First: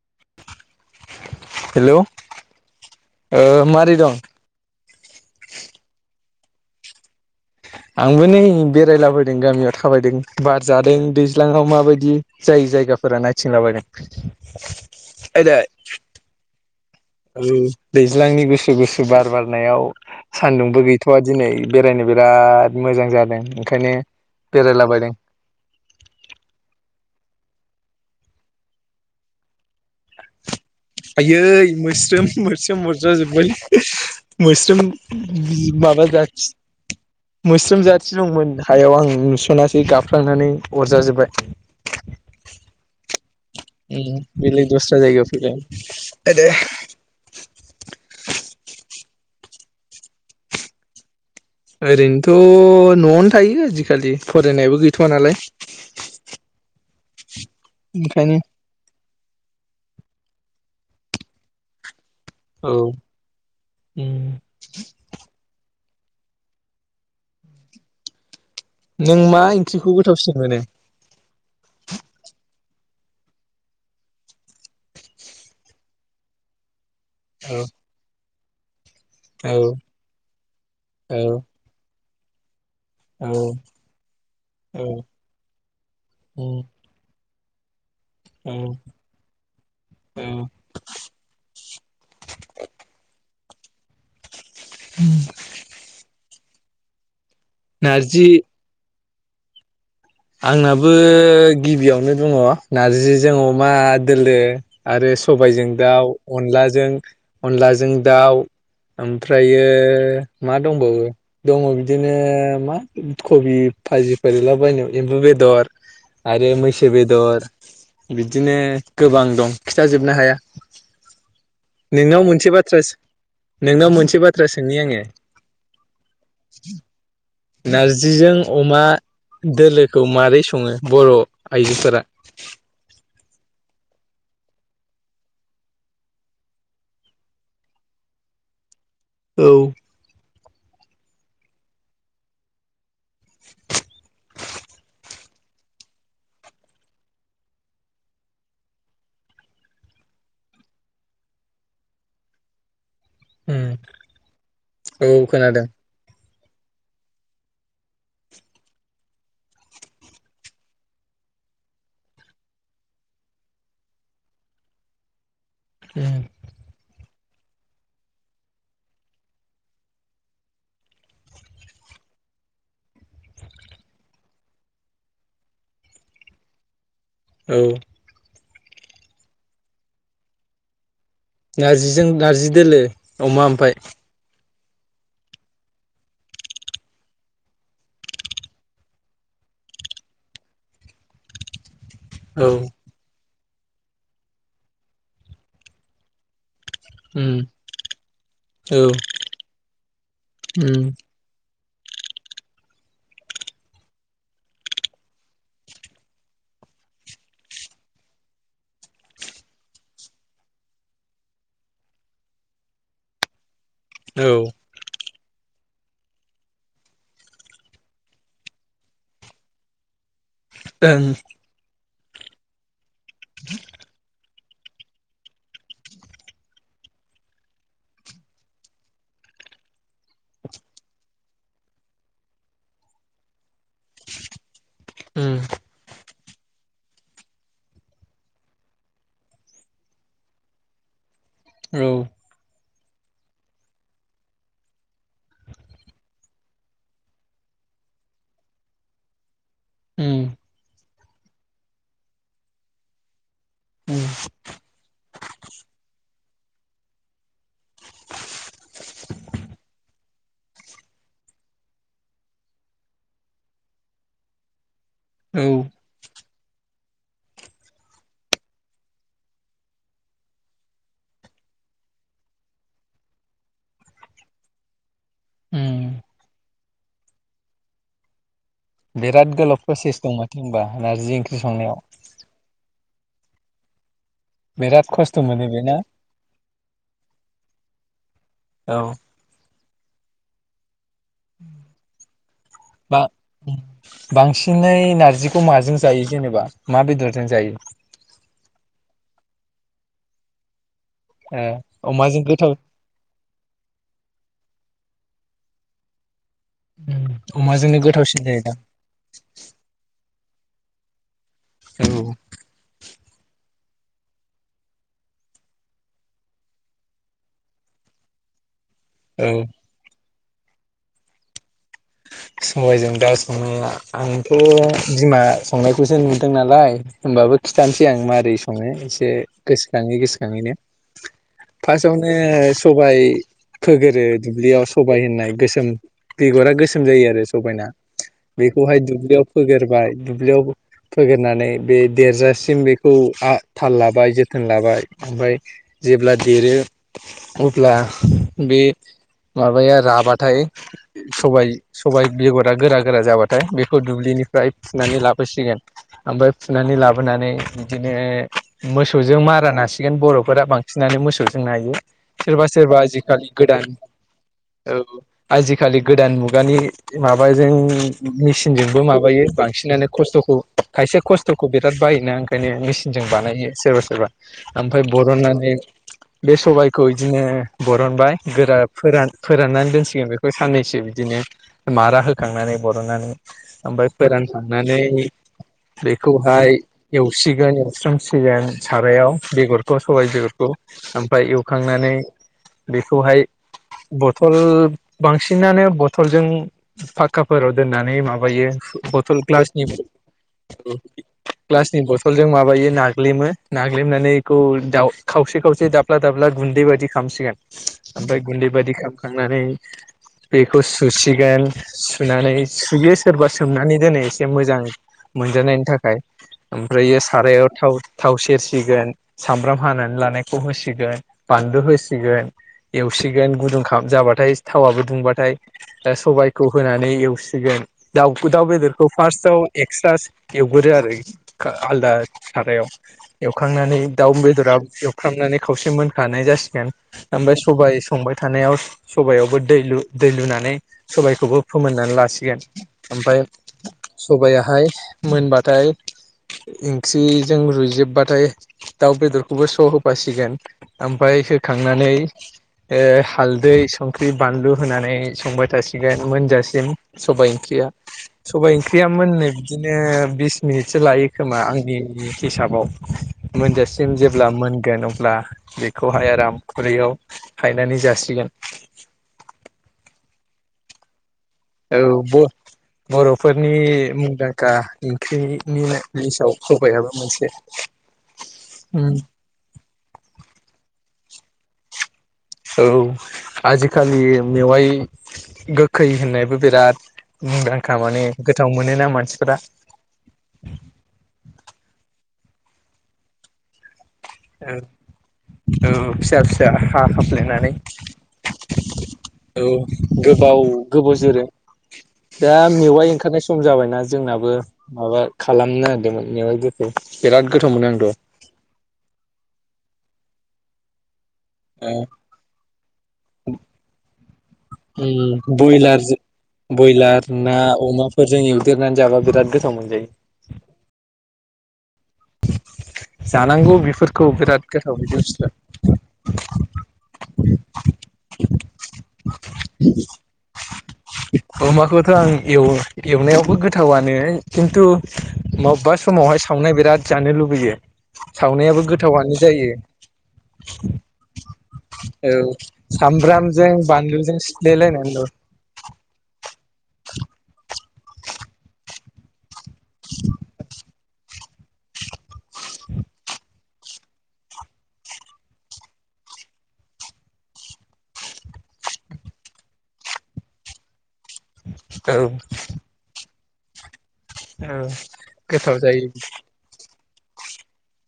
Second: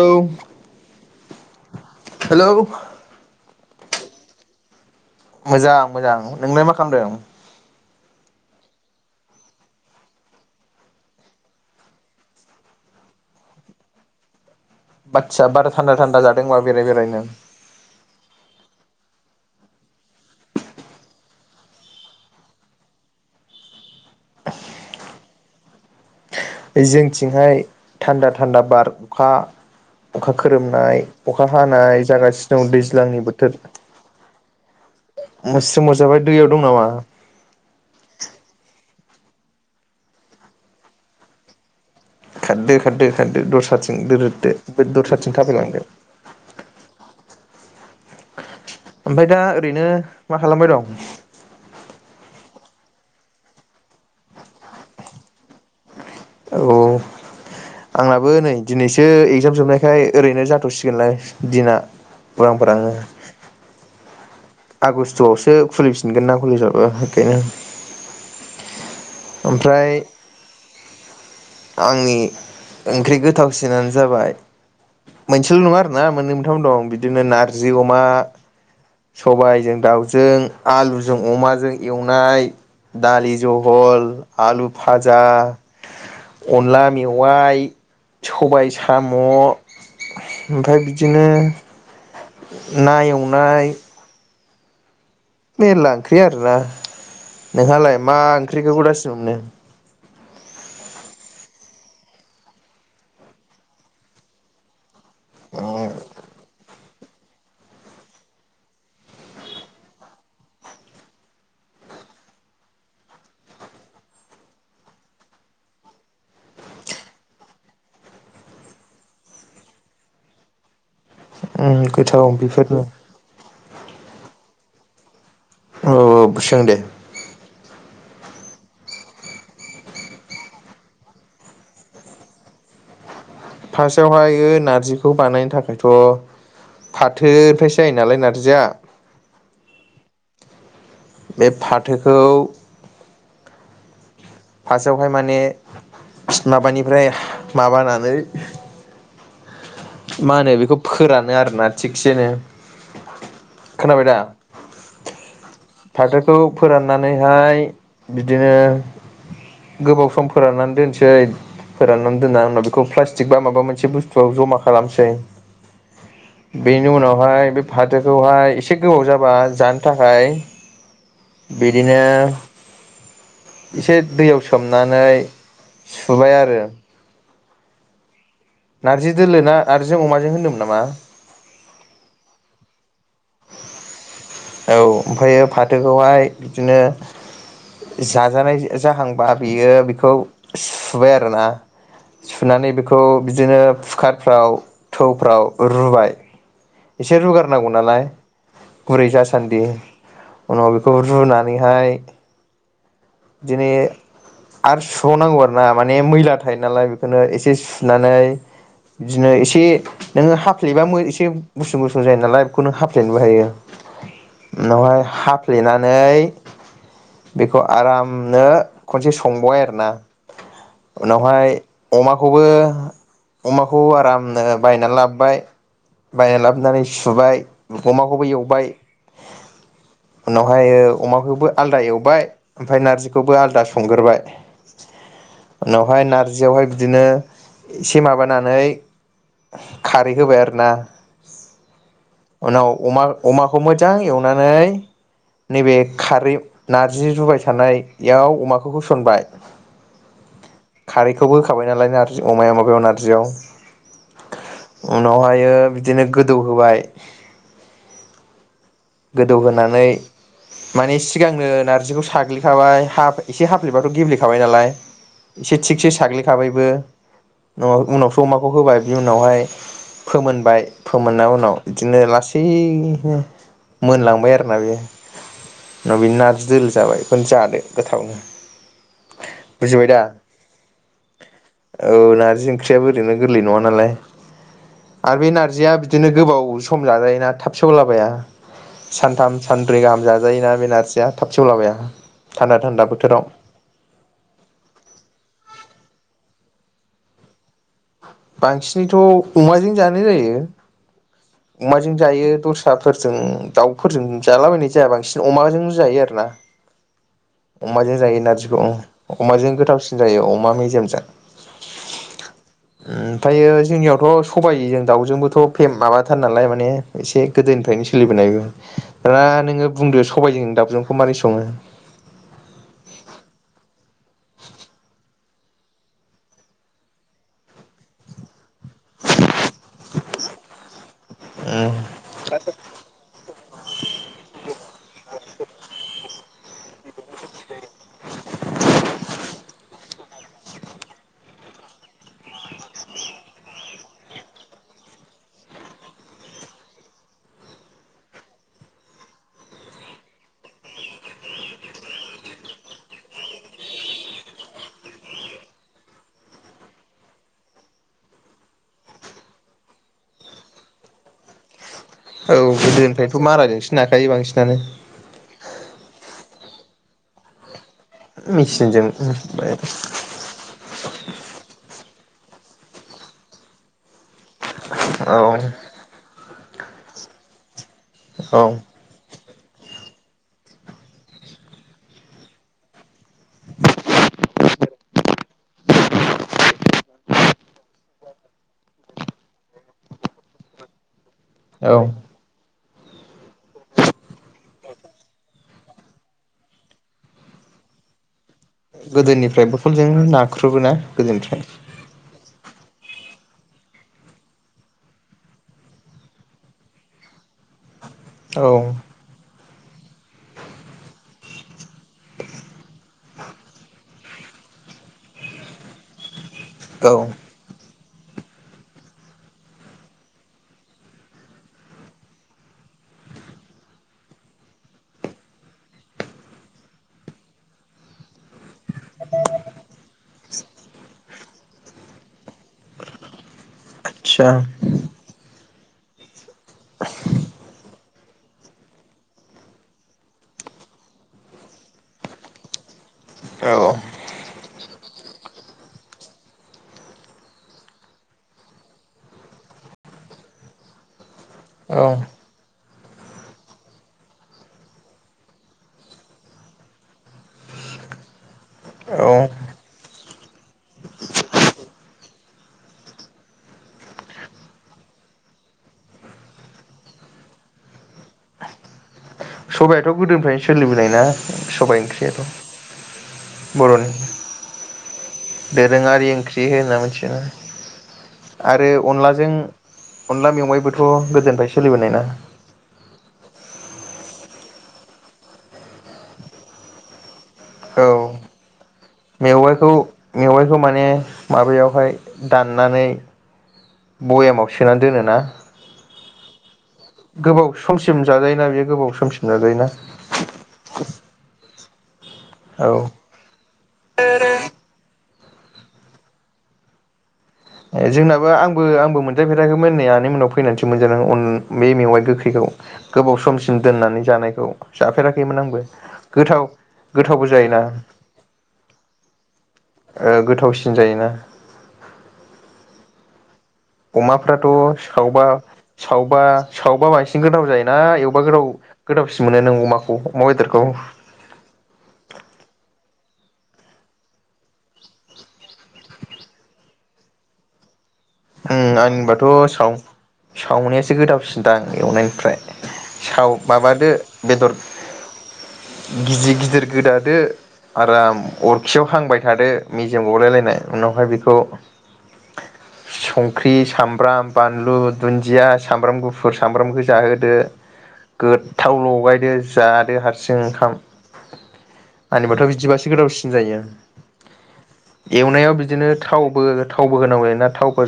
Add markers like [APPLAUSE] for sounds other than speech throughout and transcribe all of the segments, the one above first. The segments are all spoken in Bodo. औ हेलौ हेलौ ओ मा दै दं मोजां मोजां नोंलाय मा खालामदों? आंबो नै बेरायलाबायदों गामियाव थाबायदों बार जादों दैज्लाङाव माबायदि जाय जायगाफोरा नायथिंलाबायदों आदसा बारा आयदै थान्दा थान्दा जादों होमबा बेराय बेरायनो दैज्लांनि गुसु गुसु बार बारनायाव सान्दुंबो गैथ'वा दिनै बेरायनो बिराद मोजां जादों ओंखायनो बेरायलाबायदों जोंथिंहाय थान्दा थान्दा बार अखा अखा खो आयै मोस्रोम दं मोस्रोम दैज्लांनि बोथोर अरजाजोब्बाय मोस्रोम मुस्रि माबा मजाबाय जाथि दैयाव दं नामा? मोस्रोम जाथि दंमोन हायाव आं नुस'नासै गाबफ्लांनानै अरजाजोबबाय खारदो खारदो खारदो दस्राथिं ओम बेलेग दोरोददो दस्रा दस्राथिं जायगायाव थाबायलांदो फैबाइ आइदै ओमफ्राय दा ओरैनो मा खालामबाय दं? ओरैनोथ' न'आवनो थायो आजिखालि फरायनायाबो गैथ'वा नालाय औ औ आंनाबो ओंखायनो नै दिनैसो एगजाम जोबनाय ओमफ्राय ओरैनो जाथ'सिगोनलाय दिना उरां औ फारांनो उम आगष्ट'आवसो खुलि फि फिनगोना कलेजाबो बेखायनो नों मा ओमफ्राय ओंख्रिखौ गोथावसिन मोनो? आंनि ओंख्रि गोथावसिनानो जाबाय मोनसेल' नङा आरोना मोननै मोनथाम दं बि दिनो औ नारजि अमा औ सबाइजों दाउजों आलुजों औ अमाजों एव नाय औ दालि जहल आलु औ भाजा उम अनला मेव वाइ औ सबाइ साम' औ ओमफ्राय बिदिनो ना एव नाय [INAUDIBLE] मेरला ओंख्रि आरोना नोंहालाय मा नारजि ओंख्रिखौ गोथावसिन मोनो? आंनाबो गिबियावनो दङ नारजिजों अमा दोलो। आरो सबाइजों दाउ अनलाजों अनलाजों दाउ ओमफ्रायो मा दंबावो दङ बिदिनो मा कबि भाजिफोर एवलाबायनाय। एम्बु बेदर आरो मैसो बेदर बिदिनो गोबां दं खिथाजोबनो हाया। उम नोंनाव गोथाव मोनसे बाथ्रा बेफोरबो। नोंनाव मोनसे बाथ्रा सोंनि आङो? औ औ सों दे। नारजिजों अमा दोलोखौ मारै सङो बर' आइजोफोरा? फार्स्टआवहायो नारजिखौ बानायनो थाखायथ' फाथोनिफ्रायसो जायो नालाय नारजिया। औ बे फाथोखौ फार्स्टआवहाय माने माबानिफ्राय माबानानै मा होनो बेखौ फोरानो आरोना थिगसेनो। उम खोनाबाय दा औ खोनादों। फाथोखौ फोराननानैहाय बिदिनो गोबाव सम फोराननानै दोनसै फोराननानै दोननानै उनाव बेखौ प्लास्टिक बा माबा मोनसे बुस्थुआव जमा खालामसै। बेनो उनाव बेहाय बे फाथोखौहाय एसे गोबाव जाबा जानो थाखाय बिदिनो एसे दैयाव सोमनानै सुबाय आरो औ नार्जि दोलो ना नारजिजों अमाजों होजों होदोंमोन नामा? नारजिजों नार्जि दोलो अमा ओमफाय। औ ओमफ्राययो फाथोखौहाय इदिनो जाजानाय जाहांबा बियो बेखौ सुबाय आरोना। औ सुनानै बेखौ बिदिनो फुकारफ्राव थौफ्राव रुबाय एसे उम रुगारनांगौ नालाय औ गुरै जासान्दि उनाव उम बेखौ रुना नै हाय इदिनो आरो सुबावनांगौ आरो ना माने मैला थायो नालाय बेखौनो एसे सुनानै बिदिनो एसे नोङो हाफ्लेबा एसे गुसुं गुसुं जायो नालाय बेखौनो हाफ्लेनोबो हायो। औ उनावहाय हाफ्लेनानै बेखौ आरामनो खनसे संबावबाय आरोना उम उनावहाय अमाखौबो अमाखौ आरामनो बायना लाबोबाय बायना लाबोनानै सुबाय अमाखौबो एवबाय उनावहाय ओ अमाखौबो आलदा एवबाय ओमफाय नारजिखौबो आलदा सं संगोरबाय उनावहाय नार जियावहाय बिदिनो एसे माबानानै खारै होबाय आरोना। औ उनाव अमा अमाखौ मोजां एवनानै नैबे खारै नारजि रुबाय थानायाव अमाखौ होसनबाय। उम। खारैखौबो होखाबाय नालाय नारजि अमाया माबायाव नारजियाव। [INAUDIBLE] उनावहायो बिदिनो गोदौ होबाय। गोदौहोनानै माने सिगांनो नारजिखौ साग्लिखाबाय हाब एसे हाफ्लिबाथ' गेब्लेखाबाय नालाय। औ इसे थिकसे साग्लि खाबायबो उनाव उनावसो अमाखौ होबाय बिनि उनावहाय फोमोनबाय फोमोनना उनाव इदिनो लासैनो मोनलांबाय आरोना बेयो उम नाव बिनि नारजि दोलो जाबाय बेखौनो जादो गोथावनो। बिराद गोलाव बुजिबाय दा प्रसेस दं माथो होमबा नारजि ओंख्रि संनायाव। औ [UNINTELLIGIBLE] गोरलै नङालाय। बिराद खस्थ' आरो बे मोनो नारजिया बेना बिदिनो गोबाव सम जाजायोना थाब सेवलाबाया। औ सानथाम सानब्रै गाहाम जाजायो ना बे नारजि बा बोथोराव बांसिनै नारजिखौ माजों जायो जेनेबा मा बेदरजों जायो। बांसिनैथ' अमाजों जानाय जायो। ओ अमाजों जायो गोथाव दस्राफोरजों दाउफोरजों जालाबायनाय जाया बांसिन अमाजोंबो जायो आरो ना। अमाजोंनो अमाजों जायो गोथावसिन जायोदां नारजिखौ औ अमाजों गोथावसिन जायो औ। अमा मेजेमजों। औ। ओमफायो जोंनियावथ' सबाइ जों दाउजोंबोथ' फे माबाथार नालाय माने एसे गोदोनिफ्रायनो सोलिबोनायबो। दा औ नोङो बुंदो स सबायजों दाबजोंखौ मारै सङो? सबायजों दाउ संनाया आंथ' बिमा संनायखौसो नुदों नालाय होमबाबो खिथानोसै आं मारै स माने एसे गोसोखाङै गोसोखाङैनो औ फार्स्टआवनो सबाय फोग्रोयो दुब्लियाव सबाय होननाय गोसोम बेगरा गोसो सोम जायो आरो सबायना बेखौहाय दुब्लियाव फोग्रोबाय दुब्लियाव फोग्रोनानै बे देरजासिम बेखौ आ थाल लाबाय जोथोन लाबाय ओमफ्राय जेब्ला देरो अब्ला बे माबाया राबाथाय सबाय सबाय बेगरा गोरा गोरा जाबाथाय बेखौ दुब्लिनिफ्राय फुनानै लाबोसिगोन ओमफ्राय फुनानै लाबोनानै बिदिनो मोसौजों मारा नासिगोन बर'फोरा बांसिनानो मोसौजों नायो। सोरबा सोरबा गोदोनिफ्रायथ' आजिखालि गोदान माराजोंसो नाखायो बांसिनानो औ आजिखालि गोदान मुग खुगानि माबाजों मेसिनजोंबो मेचिनजों माबायो ओमफ्राय बांसिनानो खस्थ'खौ खायसेया खस्थ'खौ बिराद बायोना। बेखायनो मेचिनजों बानायो सोरबा सोर ओमफ्राय औ बरननानै बे सबायखौ इदिनो बरनबाय औ गोरा फोरान फोराननानै दोनसिगोन बेखौ साननैसो बिदिनो। मारा होखांनानै बरननानै ओमफ्राय फोरानखांनानै बेखौहाय एवसिगोन एवस्रोमसिगोन सारायाव बेगरखौ सबाय बेगरखौ आम ओमफ्राय औ एवखांनानै बेखौहाय बथल बांसिनानो ब बथल जों फाक्काफोराव दोननानै माब माबायो बथल गोदोनिफ्राय ग्लासनि बथलजों नाख्रुबोना गोदोनिफ्राय ग्लासनि बथलजों माबायो। माबायो नाग्लेयोमोन नाग्लेमनानै बेखौ खावसे-खावसे दाब्ला-दाब्ला गुन्दै बायदि खालामसिगोन। ओमफ्राय औ गुन्दै बायदि खालामखांनानै बे बेखौ सुसिगोन। सुनानै सुयो सोरबा सोमनानै दोनो। एसे मोजां मोनजानायनि थाखाय। औ ओमफ्राय सारायाव थाव थाव सेरसिगोन सामब्राम हानानै लानायखौ होसिगोन बानलु होसिगोन एवसिगोन गुदुं खम जाबाथाय थावाबबो दुंबाथाय सबायखौ होनानै एवसिगोन दाउ दाउ बेदरखौ फार्स्टआव एक्सट्रा एवग्रो आरो आलदा सारायाव एवखांनानै दाउम आदसा बेदरा एवखांनानै खावसे मोनखानाय जास्ट ओमफ्राय सबाय संबाय थानायाव सबायावबो दै लु दै लुनानै सबायखौबो फोमोननानै लासिगोन। ओमफाय औ सबायाहाय मोनबाथाय ओंख्रिजों रुजोबबाथाय दाउ बेदरखौबो स' होफासिगोन ओमफ्राय औ खांनानै ए हालदै संख्रि बानलु होनानै संबाय थासिगोन मोनजासिम सबाय ओंख्रिया सबाय ओंख्रिया औ मोननो बिदिनो बिस मिनिटसो लायो खोमा आंनि हिसाबाव मोनजासिम जेब्ला मोनगोन अब्ला बेखौहाय आराम खुरैयाव हायनानै जासिगोन। सबायथ' गोदोनिफ्रायनो सोलिबोनाय ना? औ सबाइ ओंख्रियाथ' ब बर'फोरनि बर'नि मुंदांखा ओंख्रिनि दोरोङारि लिसाव ओंख्रि होनना सबायाबो मिथियोना मोनसे। आरो थ गोदोनिफ्रायनो सोलिबोनाय ना? औ आजिखालि मेवाइ गोखै होननायबो बिराद मुंदांखा माने औ गोथाव मोनो ना मेवाइखौ मेवाइखौ माने माबायावहाय दाननानै बयामाव सोनानै दोनो ना फिसा फिसा हा हाफ्लेनानै गोबाव समसिम जाजायोना बेयो गोबाव समसिम औ जाजायोना गोबाव गोबाव जोरो दा औ मेवाइ ओंखारनाय सम जाबायना जोंनाबो माबा खालामनायदोंमोन मेवाय गोखै बिराद गोथाव मोनो आं जोंनाबो आंबो आंबो मोन मोनजाफेराखैमोन नै आनै मोननाउ फैनानैसो मोनजादों आं बे द' मेवाइ गोखैखौ गोबाव समसिम दोननानै जानायखौ जाफेराखैमोन आंबो बयलारजों गोथाव बयलार गोथावबो ना जायोना अमाफोरजों एवदेरनानै जाबा बिराद गोथाव मोनजायो गोथावसिन जायोना जानांगौ बेफोरखौ अमाफ्राथ' बिराद गोथाव बिदि सावबा बुस्थुआ सावबा सावबा बांसिन गोथाव जायोना एवबा गोथाव गोथावसिन मोनो नों अमाखौ अमा बेदारखौ खौ अमाखौथ' आं एवो एवनायावबो गोथावनो खिन्थु मबेबा समावहाय सावनाय बिराद जानो लुबैयो सावनायाबो उम गोथावानो आंनिबाथ' जायो साव सावनायसो गोथावसिनदां औ एवनायनिफ्राय साव सामब्रामजों माबादो बानलुजों बेदर सिफ्लेलायनानै औ गिदिर गिदिर गोदादो आराम अरखियाव हांबाय थादो मेजेम गावलायलायनाय उनावहाय बेखौ संख्रि सामब्राम बानलु दुन्दिया सामब्राम गुफुर सामब्रामखौ जाहोदो गोथाव लगायदो जादो हारसिं ओंखाम आंबाथ' बिदिबासो गोदावसि सिगायो औ एवनायाव गोथाव जायो बिदिनो थावबो थावबो होनांगौ जायोना थावबो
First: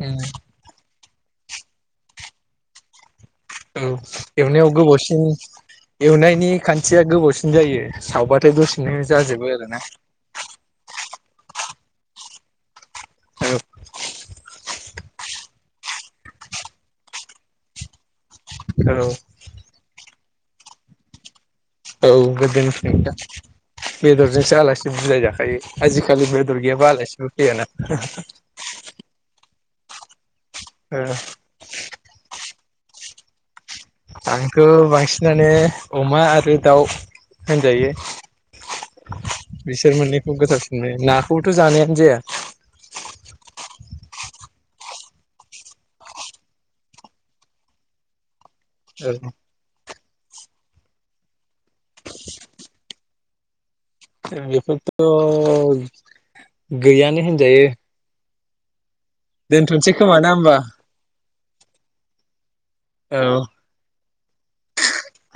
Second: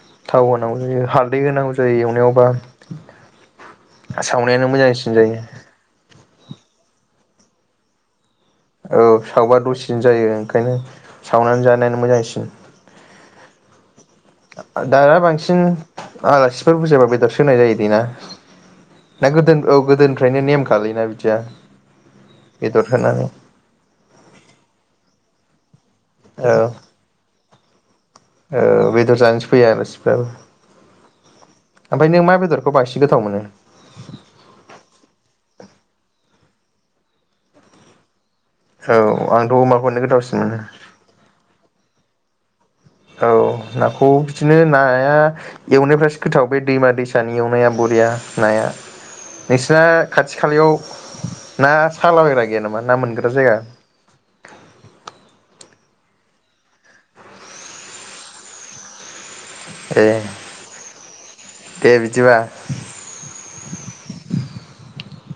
उम [UNINTELLIGIBLE] हालदै होनांगौ जायो एवनायावबा औ सावनायानो एवनायाव मोजांसिन गोबावसिन जायो एवनायनि खान्थिया गोबावसिन जायो सावबा औ सावबा दसेनो जायो ओंखायनो सावनानै जानायानो मोजांसिन [UNINTELLIGIBLE] दा बांसिन आलासिफोर बुरजायाबा बेदरस होनाय जायो दे ना ना गोदोन औगोदो ओफ्रायनो नेम खालायोना बिदिया औ बेदर गोदोनिफ्राय दा होनानै बेदरजोंसो आलासि बुजायो दा मायो आजिखालि औ बेदर गैयाबा आलासि फैयाना औ बेदर जानो फैयो आलासिफ्राबो ओ ओमफाय नों मा बेदरखौ बांसिन गोथाव मोनो? आंथ' बांसिनानो अमा आरो दाउ होनजायो। औ आंथ' बिसोर अमाखौनो मोननैखौ गोथावसिन मोनो नाखौथ' जानायानो जाया। औ नाखौ बिदिनो नाया एवनायफ्रासो गोथाव बे दैमा दैसानि एवनाया बरिया। नाया औ नोंसिना खाथि खालायाव ना साला बायग्रा गैया नामा ना मोन ग्रा जायगा बेफोरथ' गैयानो होनजायो। दोनथ'सै ए खोमा ना होमबा? दे बिदिबा। औ [INAUDIBLE]